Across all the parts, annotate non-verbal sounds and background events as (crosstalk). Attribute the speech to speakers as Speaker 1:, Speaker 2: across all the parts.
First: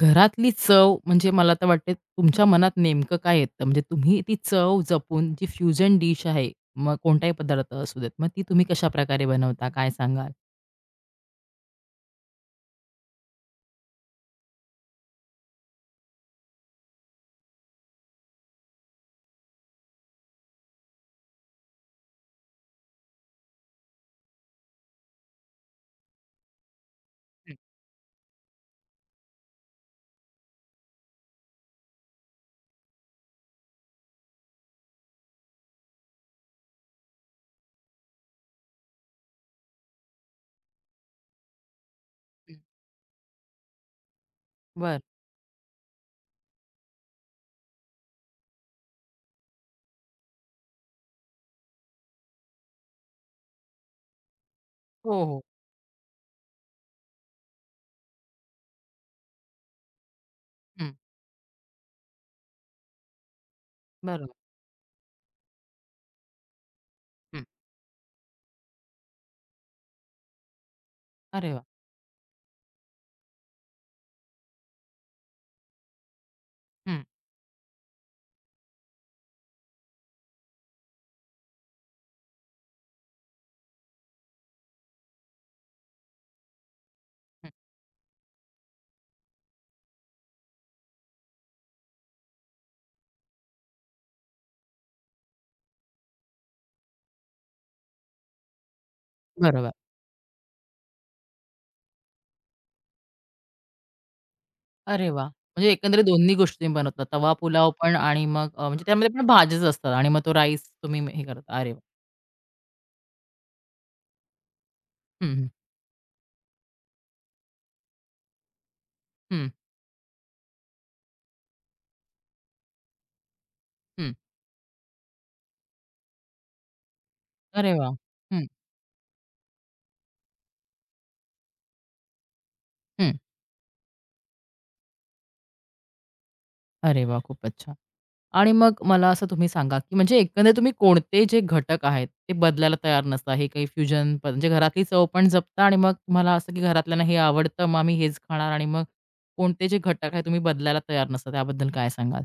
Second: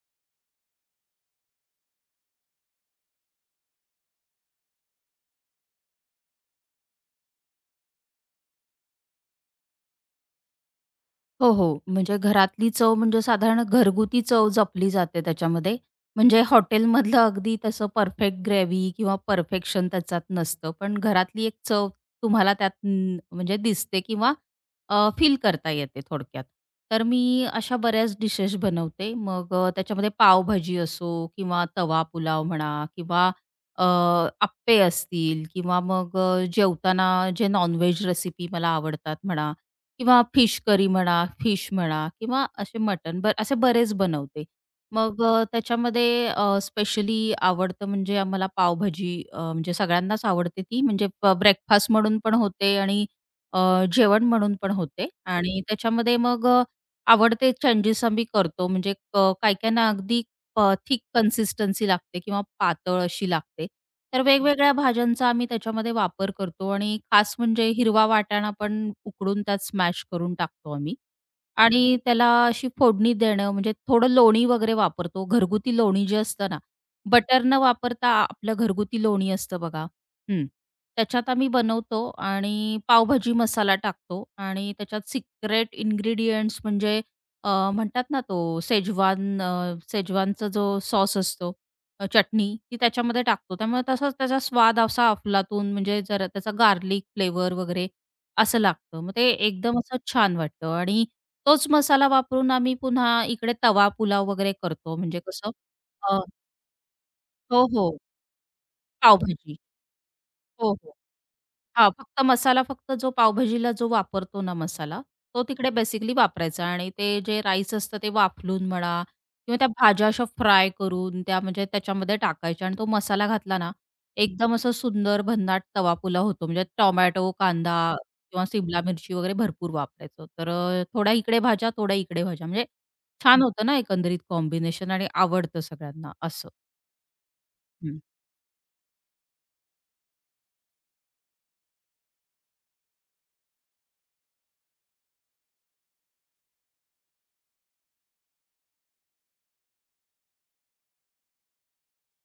Speaker 1: घरातली चव म्हणजे मला तर वाटते तुमच्या मनात नेमकं काय येतं? म्हणजे तुम्ही ती चव जपून जी फ्युजन डिश आहे, मग कोणताही पदार्थ असू देत, मग ती तुम्ही कशाप्रकारे बनवता? काय सांगाल?
Speaker 2: हो, हो. म्हणजे घरातली चव म्हणजे साधारण घरगुती चव जपली जाते त्याच्यामध्ये. म्हणजे हॉटेलमधलं अगदी तसं परफेक्ट ग्रेव्ही किंवा परफेक्शन त्याच्यात नसतं. पण घरातली एक चव तुम्हाला त्यात म्हणजे दिसते किंवा फील करता येते थोडक्यात. तर मी
Speaker 1: हं,
Speaker 2: अशा बऱ्याच डिशेस बनवते. मग त्याच्यामध्ये पावभाजी असो किंवा तवा पुलाव म्हणा किंवा अ, अप्पे असतील किंवा मग जेवताना जे नॉन रेसिपी मला आवडतात म्हणा किंवा फिश करी म्हणा, फिश म्हणा किंवा
Speaker 1: हं.
Speaker 2: असे मटण असे बरेच बनवते.
Speaker 1: बरं.
Speaker 2: मग त्याच्यामध्ये स्पेशली आवडतं म्हणजे आम्हाला पावभाजी म्हणजे सगळ्यांनाच आवडते ती म्हणजे ब्रेकफास्ट म्हणून पण होते आणि अ, जेवण म्हणून पण होते
Speaker 1: हो, हो.
Speaker 2: आणि त्याच्यामध्ये मग आवडते चेंजेस आम्ही करतो म्हणजे काही काहींना अगदी
Speaker 1: हं.
Speaker 2: थिक कन्सिस्टन्सी लागते किंवा पातळ अशी लागते. तर
Speaker 1: बरोबर.
Speaker 2: वेगवेगळ्या भाज्यांचा आम्ही त्याच्यामध्ये वापर करतो आणि खास
Speaker 1: हं.
Speaker 2: म्हणजे हिरवा वाटाणा पण उकडून त्यात स्मॅश करून टाकतो आम्ही
Speaker 1: अरे वाह!
Speaker 2: आणि त्याला अशी फोडणी देणं म्हणजे थोडं लोणी वगैरे वापरतो. घरगुती लोणी जे असतं ना,
Speaker 1: हं,
Speaker 2: बटर न वापरता आपलं घरगुती लोणी असतं बघा. हं. त्याच्यात आम्ही बनवतो आणि पावभाजी मसाला टाकतो आणि त्याच्यात सिक्रेट इन्ग्रीडियंट्स म्हणजे
Speaker 1: हं.
Speaker 2: म्हणतात ना तो शेजवान शेजवानचा जो सॉस असतो, चटणी ती त्याच्यामध्ये टाकतो. त्यामुळे तसाच त्याचा स्वाद असा अफलातून म्हणजे जरा त्याचा गार्लिक फ्लेवर वगैरे असं लागतं. मग ते
Speaker 1: बरोबर.
Speaker 2: एकदम असं छान वाटतं आणि तोच मसाला वापरून आम्ही पुन्हा इकडे तवा पुलाव वगैरे करतो.
Speaker 1: अरे
Speaker 2: म्हणजे
Speaker 1: वाह!
Speaker 2: कसं
Speaker 1: म्हणजे एकंदरीत
Speaker 2: अ,
Speaker 1: दोन्ही गोष्टी तुम्ही बनवता. तवा
Speaker 2: हो,
Speaker 1: पुलाव पण
Speaker 2: हो.
Speaker 1: आणि मग म्हणजे त्यामध्ये पण
Speaker 2: पावभाजी.
Speaker 1: भाज्याच असतात आणि मग तो राईस
Speaker 2: हो, हो.
Speaker 1: तुम्ही हे करता. अरे वाह!
Speaker 2: हां, फक्त मसाला फक्त जो पावभाजीला जो वापरतो ना मसाला,
Speaker 1: हं,
Speaker 2: तो
Speaker 1: हं.
Speaker 2: तिकडे बेसिकली वापरायचा आणि ते जे राईस असतं ते वाफलून म्हणा
Speaker 1: हं,
Speaker 2: किंवा त्या भाज्या अशा फ्राय करून त्या म्हणजे त्याच्यामध्ये टाकायच्या आणि तो मसाला घातला ना,
Speaker 1: हं.
Speaker 2: एकदम असं सुंदर भन्नाट तवा पुलाव होतो. म्हणजे टोमॅटो,
Speaker 1: अरे
Speaker 2: कांदा
Speaker 1: वाह!
Speaker 2: किंवा
Speaker 1: हं,
Speaker 2: सिमला मिरची वगैरे भरपूर वापरायचो. तर थोड्या इकडे भाज्या, थोड्या इकडे भाज्या म्हणजे
Speaker 1: हं.
Speaker 2: छान होतं ना एकंदरीत कॉम्बिनेशन आणि आवडतं सगळ्यांना असं.
Speaker 1: अरे वाह! खूपच छान. आणि मग मला असं तुम्ही सांगा, की म्हणजे एकंदरीत तुम्ही कोणते जे घटक आहेत, ते बदलायला तयार नसता. हे काही फ्युजन पण म्हणजे घरातली चव पण जपता आणि मग तुम्हाला असं, की घरातल्यांना हे आवडतं, मग आम्ही हेच खाणार आणि मग कोणते जे घटक आहेत, तुम्ही बदलायला तयार नसता, त्याबद्दल काय सांगाल?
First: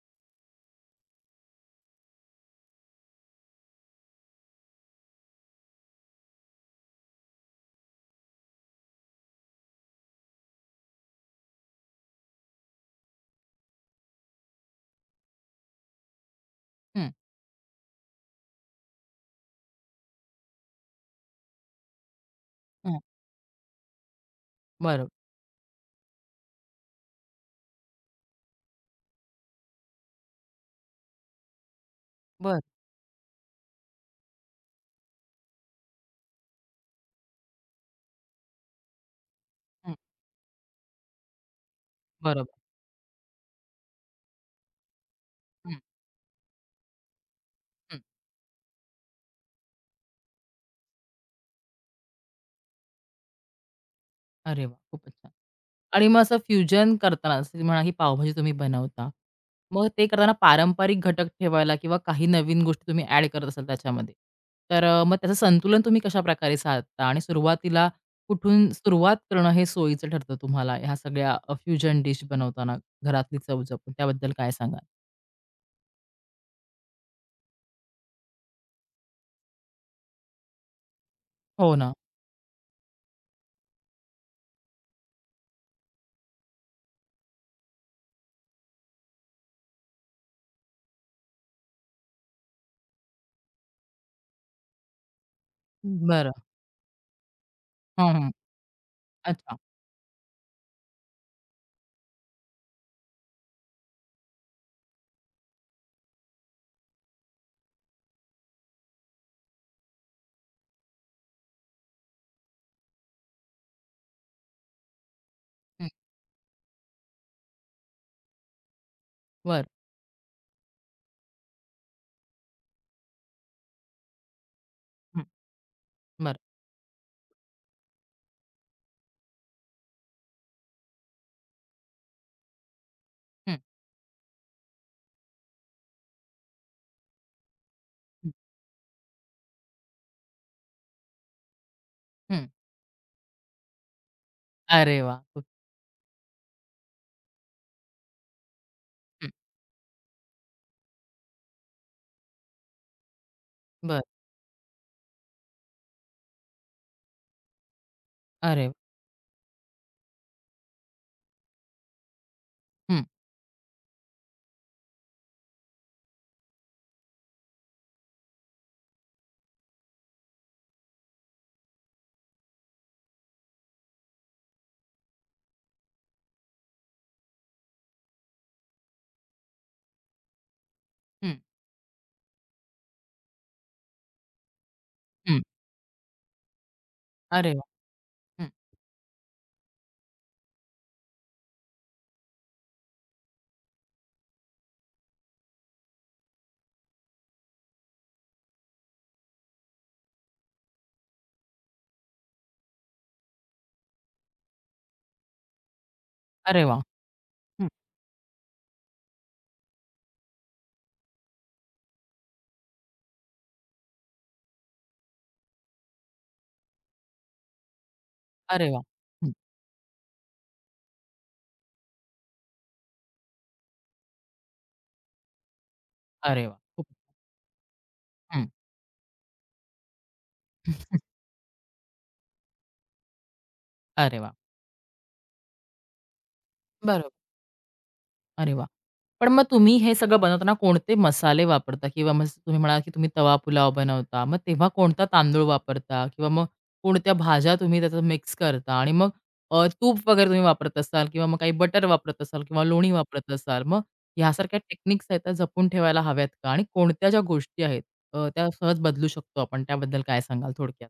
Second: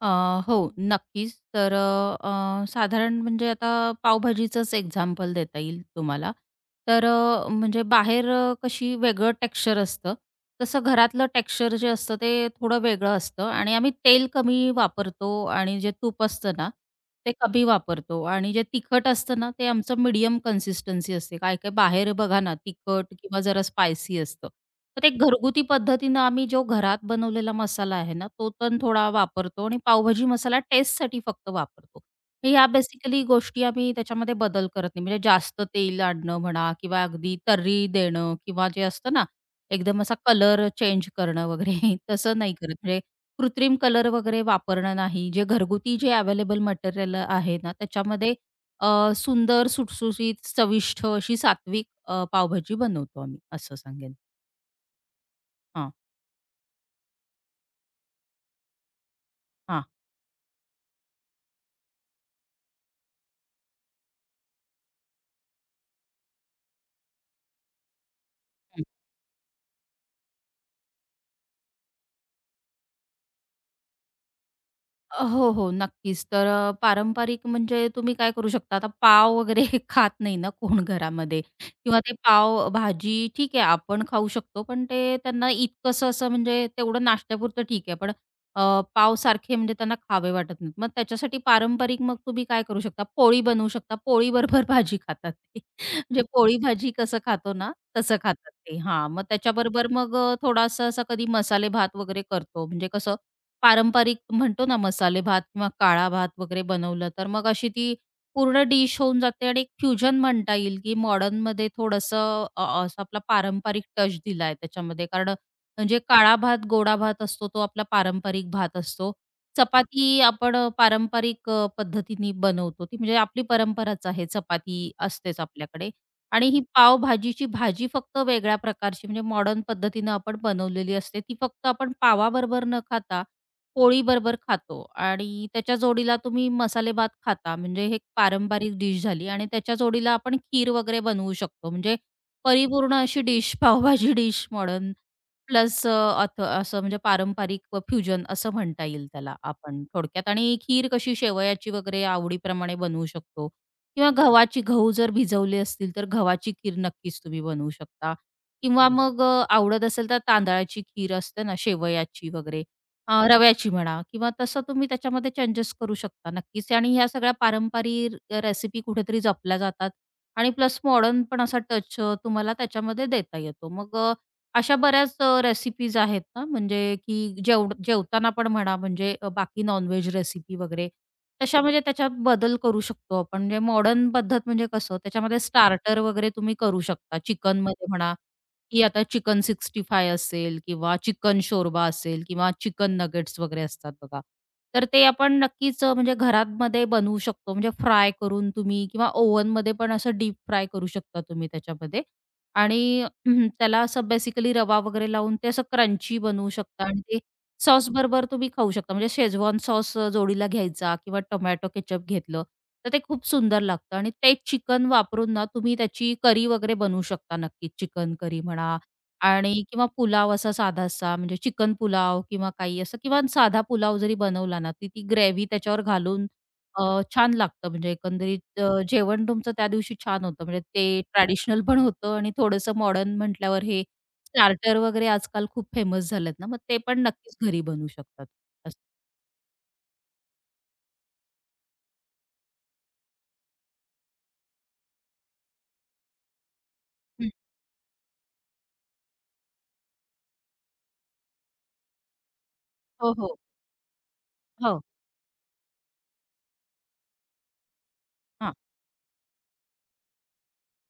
Speaker 2: अ, हो, नक्कीच. तर अ, अ, साधारण म्हणजे आता पावभाजीचंच एक्झाम्पल देता येईल तुम्हाला. तर म्हणजे बाहेर कशी वेगळं टेक्स्चर असतं, तसं घरातलं टेक्स्चर जे असतं ते थोडं वेगळं असतं आणि आम्ही तेल कमी वापरतो आणि जे तूप असतं ना
Speaker 1: हं,
Speaker 2: ते कमी वापरतो आणि जे तिखट असतं ना, ते आमचं मीडियम कन्सिस्टन्सी असते. काय-काय बाहेर बघा ना,
Speaker 1: हं.
Speaker 2: तिखट किंवा जरा स्पायसी असतं. तर
Speaker 1: बरोबर.
Speaker 2: ते घरगुती पद्धतीनं आम्ही जो घरात बनवलेला मसाला आहे ना, तो पण थोडा वापरतो आणि पावभाजी मसाला टेस्टसाठी फक्त वापरतो. तर
Speaker 1: बरं.
Speaker 2: ह्या बेसिकली गोष्टी आम्ही त्याच्यामध्ये बदल करत नाही. म्हणजे जास्त तेल आणणं म्हणा किंवा अगदी तर्री देणं किंवा जे असतं ना,
Speaker 1: हं.
Speaker 2: एकदम असा कलर चेंज करणं वगैरे (laughs) तसं नाही
Speaker 1: बरोबर.
Speaker 2: करत. म्हणजे कृत्रिम कलर वगैरे वापरणं नाही. जे
Speaker 1: हं,
Speaker 2: घरगुती जे अवेलेबल मटेरियल आहे ना,
Speaker 1: हं.
Speaker 2: त्याच्यामध्ये अ, सुंदर, सुटसुशीत, चविष्ट अशी सात्विक पावभाजी बनवतो आम्ही असं सांगेन.
Speaker 1: अरे वाह! खूपच छान.
Speaker 2: हां,
Speaker 1: आणि मग असं फ्युजन करताना जसं की म्हणा की पावभाजी तुम्ही बनवता.
Speaker 2: हां.
Speaker 1: मग ते करताना पारंपरिक घटक ठेवायला किंवा काही नवीन गोष्टी तुम्ही ॲड करत असाल त्याच्यामध्ये. तर मग त्याचं संतुलन तुम्ही कशाप्रकारे साधता आणि सुरुवातीला कुठून सुरुवात करणं हे सोयीचं ठरतं तुम्हाला ह्या सगळ्या फ्युजन डिश बनवताना घरातली चव जपून? त्याबद्दल काय सांगाल?
Speaker 2: हो, हो. नक्कीच. तर पारंपरिक म्हणजे तुम्ही काय करू शकता, आता पाव वगैरे (laughs) खात नाही ना कोण घरामध्ये
Speaker 1: हो ना.
Speaker 2: किंवा ते पाव-भाजी ठीक आहे, आपण खाऊ शकतो. पण ते त्यांना इतकंसं असं म्हणजे तेवढं नाश्त्यापुरतं ठीक आहे. पण अ, पावसारखे म्हणजे त्यांना खावे वाटत नाहीत. मग त्याच्यासाठी पारंपरिक मग तुम्ही काय करू शकता, पोळी बनवू शकता. पोळीबरोबर (laughs) भाजी खातात ते. (laughs) म्हणजे
Speaker 1: बरं.
Speaker 2: पोळी भाजी कसं खातो ना,
Speaker 1: हं,
Speaker 2: तसं
Speaker 1: हं.
Speaker 2: खातात ते. हां, मग
Speaker 1: अच्छा.
Speaker 2: त्याच्याबरोबर मग थोडासा असा कधी मसाले भात वगैरे करतो. म्हणजे कसं पारंपरिक म्हणतो ना मसाले भात किंवा काळा भात वगैरे बनवलं तर मग अशी ती पूर्ण डिश होऊन जाते आणि एक फ्युजन म्हणता येईल, की मॉडर्नमध्ये थोडंसं असं आपला पारंपरिक टच दिलाय त्याच्यामध्ये. कारण
Speaker 1: हं.
Speaker 2: म्हणजे काळा भात, गोडा भात असतो तो आपला पारंपरिक भात असतो.
Speaker 1: बरं.
Speaker 2: चपाती आपण पारंपरिक पद्धतीने बनवतो. ती म्हणजे आपली परंपराच आहे चपाती
Speaker 1: हं.
Speaker 2: असतेच आपल्याकडे.
Speaker 1: बरं.
Speaker 2: आणि ही पावभाजीची भाजी फक्त वेगळ्या प्रकारची म्हणजे मॉडर्न पद्धतीनं आपण बनवलेली असते. ती फक्त आपण पावाबरोबर न खाता
Speaker 1: हं,
Speaker 2: पोळीबरोबर खातो आणि त्याच्या जोडीला तुम्ही मसाले भात खाता, म्हणजे हे एक
Speaker 1: हं,
Speaker 2: पारंपरिक डिश झाली आणि त्याच्या जोडीला आपण खीर वगैरे बनवू शकतो. म्हणजे
Speaker 1: हं.
Speaker 2: परिपूर्ण अशी डिश, (laughs) पावभाजी डिश मॉडर्न
Speaker 1: अरे वाह! खूप
Speaker 2: प्लस असं म्हणजे पारंपरिक व फ्युजन असं म्हणता येईल
Speaker 1: हं.
Speaker 2: त्याला आपण थोडक्यात. आणि खीर कशी शेवयाची वगैरे आवडीप्रमाणे बनवू शकतो
Speaker 1: बरं.
Speaker 2: किंवा गव्हाची गहू जर भिजवले असतील, तर गव्हाची खीर नक्कीच तुम्ही बनवू शकता
Speaker 1: अरे वाह!
Speaker 2: किंवा हं. मग आवडत असेल तर तांदळाची खीर असते ना शेवयाची वगैरे,
Speaker 1: हं,
Speaker 2: रव्याची म्हणा किंवा तसं तुम्ही त्याच्यामध्ये चेंजेस करू शकता नक्कीच आणि ह्या सगळ्या पारंपरिक रेसिपी कुठेतरी जपल्या जातात आणि प्लस मॉडर्न पण असा टच तुम्हाला त्याच्यामध्ये देता येतो. मग अशा बऱ्याच रेसिपीज आहेत ना म्हणजे की जेवताना पण म्हणा म्हणजे बाकी नॉनव्हेज रेसिपी वगैरे
Speaker 1: हं,
Speaker 2: तशा म्हणजे त्याच्यात बदल करू शकतो आपण. म्हणजे मॉडर्न पद्धत म्हणजे कसं त्याच्यामध्ये
Speaker 1: हं.
Speaker 2: स्टार्टर वगैरे तुम्ही करू शकता
Speaker 1: अरे वाह!
Speaker 2: चिकनमध्ये म्हणा
Speaker 1: हं.
Speaker 2: की आता चिकन 65 असेल किंवा चिकन शोरबा असेल किंवा चिकन नगेट्स वगैरे असतात बघा. तर ते आपण नक्कीच म्हणजे घरामध्ये बनवू शकतो. म्हणजे फ्राय करून तुम्ही किंवा ओव्हनमध्ये पण असं डीप फ्राय करू शकता तुम्ही त्याच्यामध्ये आणि त्याला असं बेसिकली रवा वगैरे लावून ते असं क्रंची बनवू
Speaker 1: अरे वाह!
Speaker 2: शकता आणि ते सॉसबरोबर तुम्ही खाऊ शकता. म्हणजे शेजवान सॉस जोडीला घ्यायचा किंवा टोमॅटो केचअप घेतलं तर ते खूप सुंदर लागतं आणि ते चिकन वापरून ना तुम्ही त्याची करी वगैरे बनवू शकता नक्कीच. चिकन करी
Speaker 1: अरे
Speaker 2: म्हणा
Speaker 1: वाह! हं.
Speaker 2: आणि किंवा पुलाव असा साधासा म्हणजे चिकन पुलाव किंवा काही असं किंवा साधा पुलाव जरी बनवला ना, ती ती ग्रेव्ही त्याच्यावर घालून
Speaker 1: अरे वाह! खूप
Speaker 2: अ, छान लागतं म्हणजे
Speaker 1: हं.
Speaker 2: एकंदरीत जेवण तुमचं त्या दिवशी छान होतं. म्हणजे ते ट्रॅडिशनल पण होतं आणि थोडंसं मॉडर्न म्हटल्यावर हे
Speaker 1: अरे वाह!
Speaker 2: स्टार्टर वगैरे आजकाल खूप फेमस झालेत ना, मग ते पण
Speaker 1: बरोबर.
Speaker 2: नक्कीच घरी बनवू शकतात.
Speaker 1: अरे वाह!
Speaker 2: असं.
Speaker 1: पण मग तुम्ही हे सगळं बनवताना कोणते मसाले वापरता? किंवा मग जसं तुम्ही म्हणालात, की तुम्ही तवा पुलाव बनवता. मग तेव्हा कोणता तांदूळ वापरता? किंवा मग कोणत्या
Speaker 2: हं.
Speaker 1: भाज्या तुम्ही त्याचं मिक्स करता? आणि मग तूप वगैरे तुम्ही वापरत असाल किंवा मग काही बटर वापरत असाल किंवा लोणी
Speaker 2: हो,
Speaker 1: वापरत
Speaker 2: हो.
Speaker 1: असाल. मग ह्यासारख्या
Speaker 2: हो.
Speaker 1: टेक्निक्स आहेत त्या जपून ठेवायला हव्यात का? आणि कोणत्या ज्या गोष्टी आहेत त्या
Speaker 2: हां.
Speaker 1: सहज बदलू शकतो आपण त्याबद्दल काय सांगाल थोडक्यात?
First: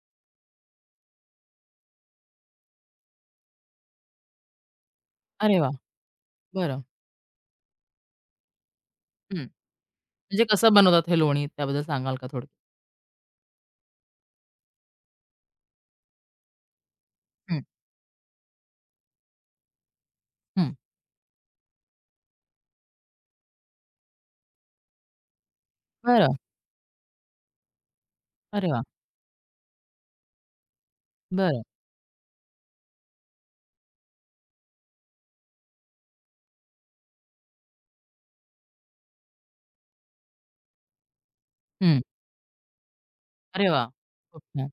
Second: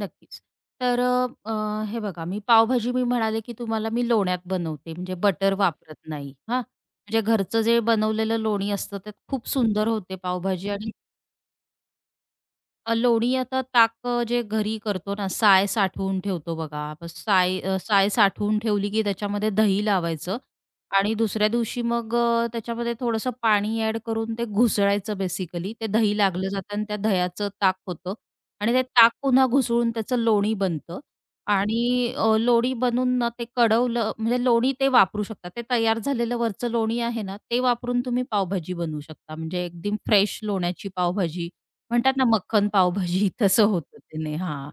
Speaker 2: नक्कीच. तर अ, अ, हे बघा मी पावभाजी मी म्हणाले, की तुम्हाला मी लोण्यात बनवते म्हणजे बटर
Speaker 1: अरे वाह!
Speaker 2: वापरत नाही. हां,
Speaker 1: बरं.
Speaker 2: म्हणजे घरचं जे बनवलेलं लोणी असतं, त्यात
Speaker 1: हं.
Speaker 2: खूप सुंदर होते
Speaker 1: म्हणजे
Speaker 2: पावभाजी
Speaker 1: कसं
Speaker 2: आणि
Speaker 1: बनवतात हे लोणी? त्याबद्दल सांगाल का थोडं?
Speaker 2: लोणी आता ताक जे घरी करतो ना, साय साठवून ठेवतो बघा. मग साय
Speaker 1: हं,
Speaker 2: साय साठवून ठेवली की त्याच्यामध्ये दही लावायचं
Speaker 1: हं.
Speaker 2: आणि दुसऱ्या दिवशी मग त्याच्यामध्ये थोडंसं पाणी ॲड करून ते घुसळायचं बेसिकली. ते दही
Speaker 1: बरं.
Speaker 2: लागलं जातं आणि त्या दह्याचं ताक होतं
Speaker 1: अरे
Speaker 2: आणि
Speaker 1: वाह!
Speaker 2: ते ताक पुन्हा घुसळून त्याचं लोणी बनतं
Speaker 1: बरं.
Speaker 2: आणि लोणी बनवून ना ते कडवलं म्हणजे लोणी ते वापरू शकता. ते तयार झालेलं वरचं लोणी आहे ना, ते वापरून तुम्ही पावभाजी बनवू शकता. म्हणजे एकदम फ्रेश लोण्याची पावभाजी
Speaker 1: हं.
Speaker 2: म्हणतात ना मक्खन पावभाजी (laughs) तसं
Speaker 1: अरे वाह!
Speaker 2: होतं त्याने
Speaker 1: खूप छान.
Speaker 2: हां.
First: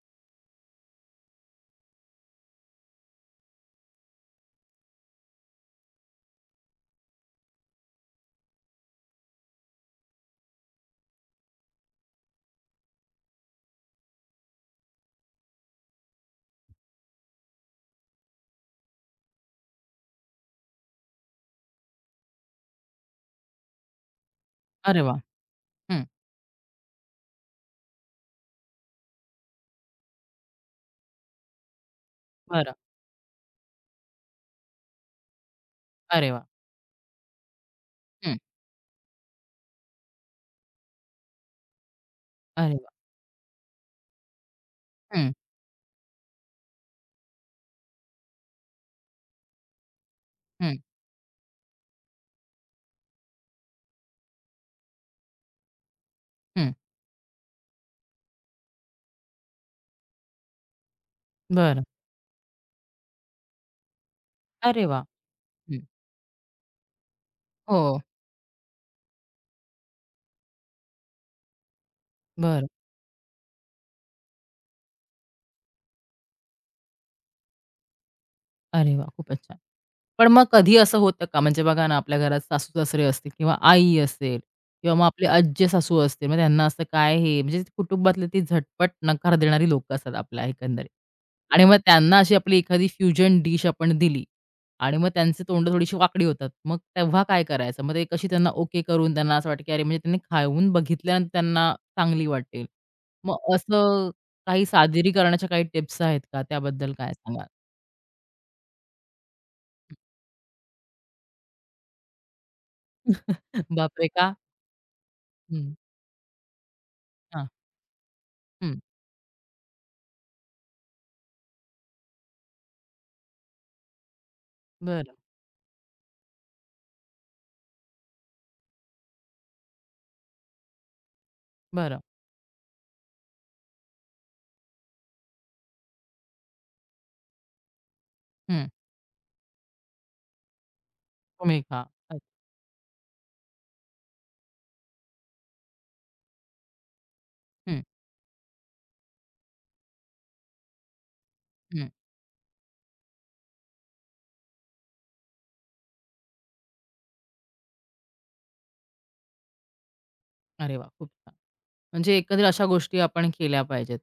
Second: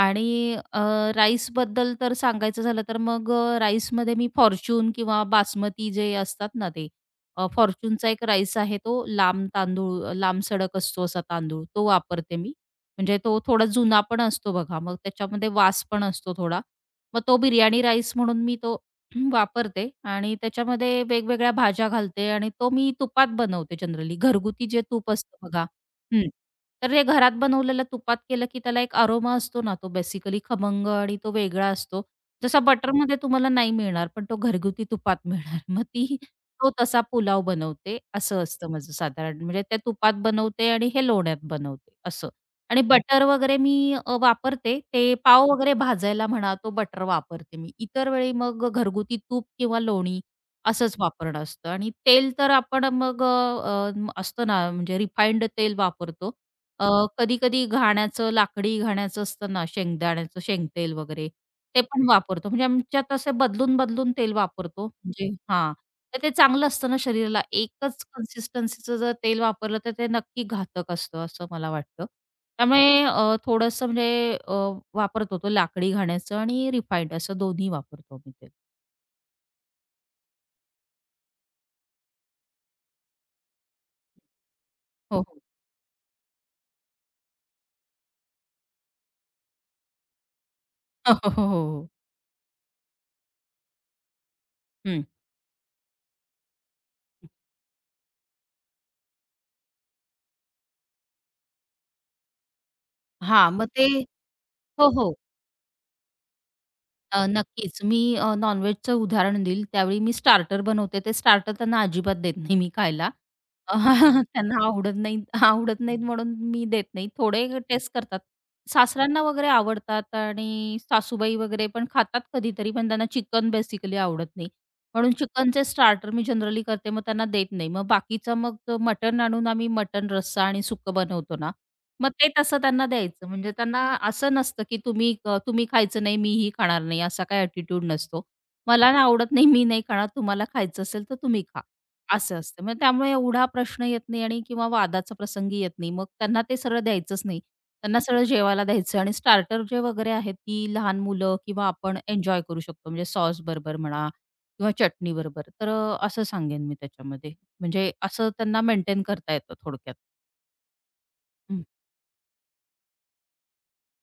Speaker 2: आणि राईसबद्दल तर सांगायचं झालं तर मग राईसमध्ये मी फॉर्च्यून किंवा बासमती जे असतात ना ते फॉर्च्यूनचा एक राईस आहे तो लांब तांदूळ लांबसडक असतो असा तांदूळ तो वापरते मी. म्हणजे तो थोडा जुना पण असतो बघा मग त्याच्यामध्ये वास पण असतो थोडा. मग तो बिर्याणी राईस म्हणून मी तो (clears throat) वापरते आणि त्याच्यामध्ये वेगवेगळ्या भाज्या घालते आणि तो मी तुपात बनवते जनरली घरगुती जे
Speaker 1: अरे
Speaker 2: तूप
Speaker 1: वाह!
Speaker 2: असतं बघा.
Speaker 1: हं.
Speaker 2: हं. तर हे घरात बनवलेलं तुपात केलं की त्याला एक अरोमा असतो ना, तो बेसिकली खमंग आणि तो वेगळा असतो. जसा
Speaker 1: बरं.
Speaker 2: बटरमध्ये तुम्हाला नाही मिळणार, पण तो घरगुती तुपात (laughs) मिळणार. मग
Speaker 1: अरे वाह!
Speaker 2: तो तसा पुलाव बनवते,
Speaker 1: हं.
Speaker 2: असं असतं माझं साधारण. म्हणजे ते तुपात बनवते आणि हे लोण्यात बनवते असं.
Speaker 1: अरे
Speaker 2: आणि
Speaker 1: वाह!
Speaker 2: बटर वगैरे मी वापरते. ते
Speaker 1: हं,
Speaker 2: पाव वगैरे भाजायला म्हणा, तो बटर वापरते मी. इतर वेळी मग घरगुती तूप किंवा लोणी
Speaker 1: हं,
Speaker 2: असंच वापरणं असतं आणि तेल तर आपण मग अ, अ, असतं ना म्हणजे रिफाइंड तेल वापरतो.
Speaker 1: हं.
Speaker 2: अ, कधी-कधी घाण्याचं, लाकडी घाण्याचं असतं ना, शेंगदाण्याचं शेंगतेल वगैरे, ते
Speaker 1: बरं.
Speaker 2: पण वापरतो. म्हणजे आमच्यात असे बदलून-बदलून तेल
Speaker 1: अरे
Speaker 2: वापरतो.
Speaker 1: वाह!
Speaker 2: म्हणजे हां,
Speaker 1: हं.
Speaker 2: तर ते चांगलं असतं ना शरीराला.
Speaker 1: हो.
Speaker 2: एकच कन्सिस्टन्सीचं जर तेल वापरलं, तर ते नक्की घातक असतं, असं मला वाटतं.
Speaker 1: बरं.
Speaker 2: त्यामुळे थोडंसं म्हणजे वापरतो तो लाकडी घाण्याचं आणि रिफाईंड असं दोन्ही वापरतो आम्ही तेल.
Speaker 1: अरे वाह! खूपच छान. पण मग कधी असं होतं का? म्हणजे बघा ना, आपल्या घरात सासू-सासरे असतील किंवा आई असेल किंवा मग
Speaker 2: हो,
Speaker 1: आपले
Speaker 2: हो.
Speaker 1: आज्जे-सासू असतील. मग त्यांना असं काय हे म्हणजे कुटुंबातले ती झटपट नकार देणारी लोकं असतात आपल्या एकंदरीत.
Speaker 2: हो, हो, हो,
Speaker 1: आणि मग
Speaker 2: हो.
Speaker 1: त्यांना अशी आपली एखादी फ्युजन डिश आपण दिली आणि
Speaker 2: हं.
Speaker 1: मग त्यांची तोंड थोडीशी वाकडी होतात. मग तेव्हा काय करायचं? मग ते कशी त्यांना ओके करून त्यांना असं वाटतं, की अरे म्हणजे त्यांनी खाऊन बघितल्यानंतर त्यांना चांगली वाटेल.
Speaker 2: हां,
Speaker 1: मग
Speaker 2: मग ते
Speaker 1: असं काही
Speaker 2: हो, हो.
Speaker 1: सादरीकरणाच्या काही टिप्स आहेत का? त्याबद्दल काय सांगाल?
Speaker 2: नक्कीच. मी नॉन-व्हेजचं उदाहरण देईल. त्यावेळी मी स्टार्टर बनवते. ते स्टार्टर त्यांना अजिबात देत नाही मी खायला.
Speaker 1: (laughs)
Speaker 2: अ,
Speaker 1: बापरे!
Speaker 2: (laughs)
Speaker 1: का?
Speaker 2: त्यांना आवडत नाही
Speaker 1: हं.
Speaker 2: आवडत नाहीत म्हणून मी देत नाही.
Speaker 1: हां.
Speaker 2: थोडे टेस्ट करतात.
Speaker 1: हं.
Speaker 2: सासऱ्यांना वगैरे आवडतात आणि सासूबाई वगैरे पण खातात कधीतरी, पण त्यांना चिकन बेसिकली आवडत नाही. म्हणून
Speaker 1: बरं,
Speaker 2: चिकनचे स्टार्टर मी जनरली करते, मग त्यांना देत नाही. मग बाकीचं मग मटण आणून आम्ही मटण रस्सा आणि सुक्कं बनवतो ना,
Speaker 1: बरं.
Speaker 2: मग ते तसं त्यांना द्यायचं. म्हणजे त्यांना असं नसतं, की तुम्ही खायचं नाही, मीही खाणार नाही, असा काही ॲटिट्यूड नसतो.
Speaker 1: हं.
Speaker 2: मला ना आवडत नाही, मी नाही खाणार, तुम्हाला खायचं असेल तर तुम्ही
Speaker 1: तुम्ही
Speaker 2: खा,
Speaker 1: खा. अच्छा.
Speaker 2: असं असतं. मग त्यामुळे एवढा प्रश्न येत नाही आणि किंवा वादाचा प्रसंगी येत नाही. मग त्यांना ते सरळ द्यायचंच नाही.
Speaker 1: हं,
Speaker 2: त्यांना सरळ जेवायला द्यायचं आणि स्टार्टर जे वगैरे आहेत, ती लहान मुलं किंवा
Speaker 1: हं.
Speaker 2: आपण एन्जॉय करू शकतो. म्हणजे सॉस बरोबर म्हणा किंवा चटणी बरोबर. तर असं सांगेन मी त्याच्यामध्ये. म्हणजे असं त्यांना मेंटेन करता येतं थोडक्यात.
Speaker 1: अरे वाह! खूप छान.
Speaker 2: हं.
Speaker 1: म्हणजे एकंदरीत अशा गोष्टी आपण केल्या पाहिजेत.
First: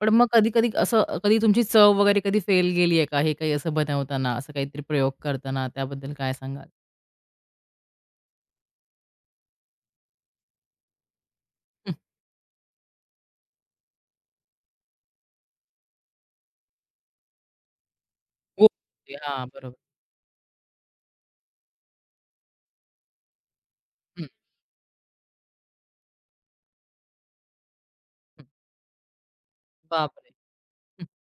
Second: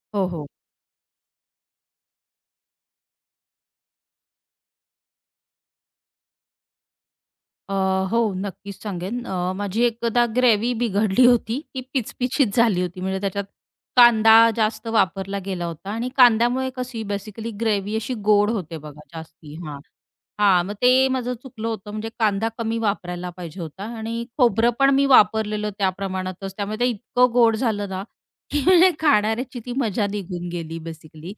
Speaker 1: पण मग
Speaker 2: हो, हो.
Speaker 1: कधी-कधी असं कधी तुमची चव वगैरे कधी फेल गेली आहे का? हे काही असं बनवताना, असं काहीतरी प्रयोग करताना त्याबद्दल काय सांगाल?
Speaker 2: अ, हो, नक्कीच सांगेन. माझी एकदा ग्रेव्ही बिघडली होती. ती
Speaker 1: हं,
Speaker 2: पिचपिचीत झाली होती. म्हणजे त्याच्यात कांदा जास्त वापरला गेला होता आणि कांद्यामुळे कशी बेसिकली ग्रेव्ही अशी गोड
Speaker 1: हो.
Speaker 2: होते बघा
Speaker 1: हां,
Speaker 2: जास्ती.
Speaker 1: बरोबर.
Speaker 2: हां. हां, मग ते माझं चुकलं होतं. म्हणजे कांदा कमी वापरायला पाहिजे होता आणि
Speaker 1: हं,
Speaker 2: खोबरं पण मी वापरलेलं त्या प्रमाणातच. त्यामुळे ते इतकं गोड झालं ना,
Speaker 1: हं.
Speaker 2: (laughs) की म्हणजे खाणाऱ्याची ती मजा
Speaker 1: बापरे!
Speaker 2: निघून गेली
Speaker 1: हं,
Speaker 2: बेसिकली.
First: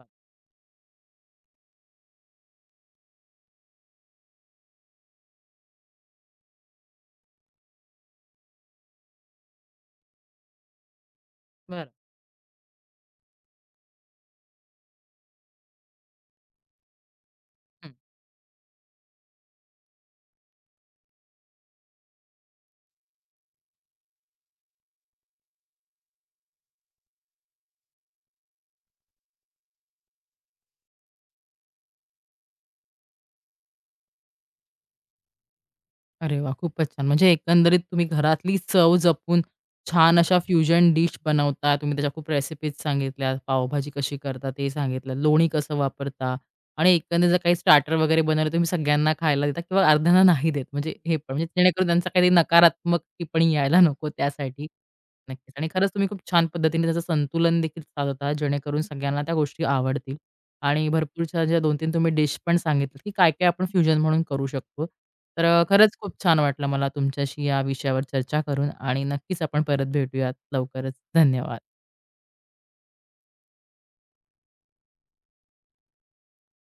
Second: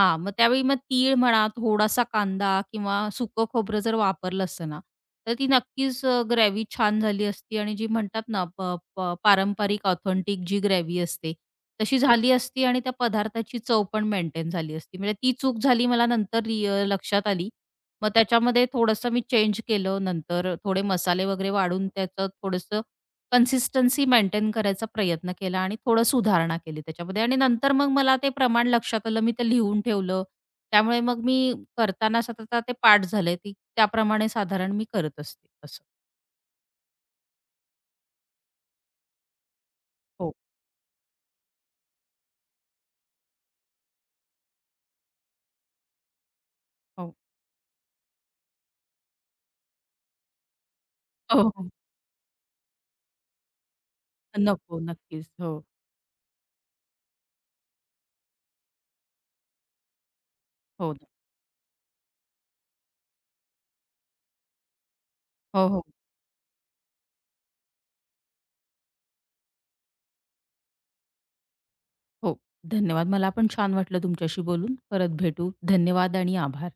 Speaker 1: बाप.
Speaker 2: मग त्यावेळी मग तीळ म्हणा, थोडासा कांदा किंवा सुकं खोबरं जर वापरलं असतं ना, तर ती नक्कीच छान झाली असती आणि जी म्हणतात ना, प प पारंपरिक ऑथेंटिक जी ग्रेव्ही असते,
Speaker 1: बरं.
Speaker 2: तशी झाली असती आणि त्या पदार्थाची चव पण मेंटेन झाली असती. म्हणजे ती चूक झाली मला नंतर लक्षात आली.
Speaker 1: हं.
Speaker 2: मग त्याच्यामध्ये थोडंसं मी चेंज केलं नंतर थोडे मसाले वगैरे वाढून त्याचं थोडंसं कन्सिस्टन्सी मेंटेन करायचा प्रयत्न केला आणि थोडं सुधारणा केली त्याच्यामध्ये आणि नंतर मग मला ते प्रमाण लक्षात आलं. मी ते लिहून ठेवलं. त्यामुळे मग मी करताना सतत ते पाठ झाले ती त्याप्रमाणे साधारण मी करत असते असं.
Speaker 1: अरे वाह! खूपच छान. म्हणजे एकंदरीत तुम्ही घरातली चव जपून छान
Speaker 2: हो,
Speaker 1: अशा फ्युजन डिश बनवता. तुम्ही त्याच्या खूप रेसिपीज सांगितल्या. पावभाजी कशी करता ते सांगितलं. लोणी कसं वापरता आणि
Speaker 2: हो.
Speaker 1: एकंदरीत जर काही स्टार्टर वगैरे बनवलं तुम्ही सगळ्यांना खायला देता किंवा अर्ध्यांना नाही देत. म्हणजे हे पण म्हणजे
Speaker 2: हो, हो.
Speaker 1: जेणेकरून त्यांचा काही नकारात्मक टिप्पणी यायला नको त्यासाठी.
Speaker 2: नको. नक्कीच. हो,
Speaker 1: नक्कीच आणि खरंच तुम्ही खूप छान पद्धतीने त्याचं संतुलन देखील साधता जेणेकरून सगळ्यांना त्या गोष्टी आवडतील. आणि
Speaker 2: हो
Speaker 1: भरपूरशा ज्या 2-3 तुम्ही डिश पण सांगितल्यात, की काय-काय आपण फ्युजन म्हणून करू शकतो. तर
Speaker 2: हो, हो,
Speaker 1: खरंच खूप छान वाटलं मला तुमच्याशी या विषयावर चर्चा करून आणि नक्कीच आपण परत भेटूयात लवकरच. धन्यवाद.
Speaker 2: हो. धन्यवाद. मला पण छान वाटलं तुमच्याशी बोलून. परत भेटू. धन्यवाद आणि आभार.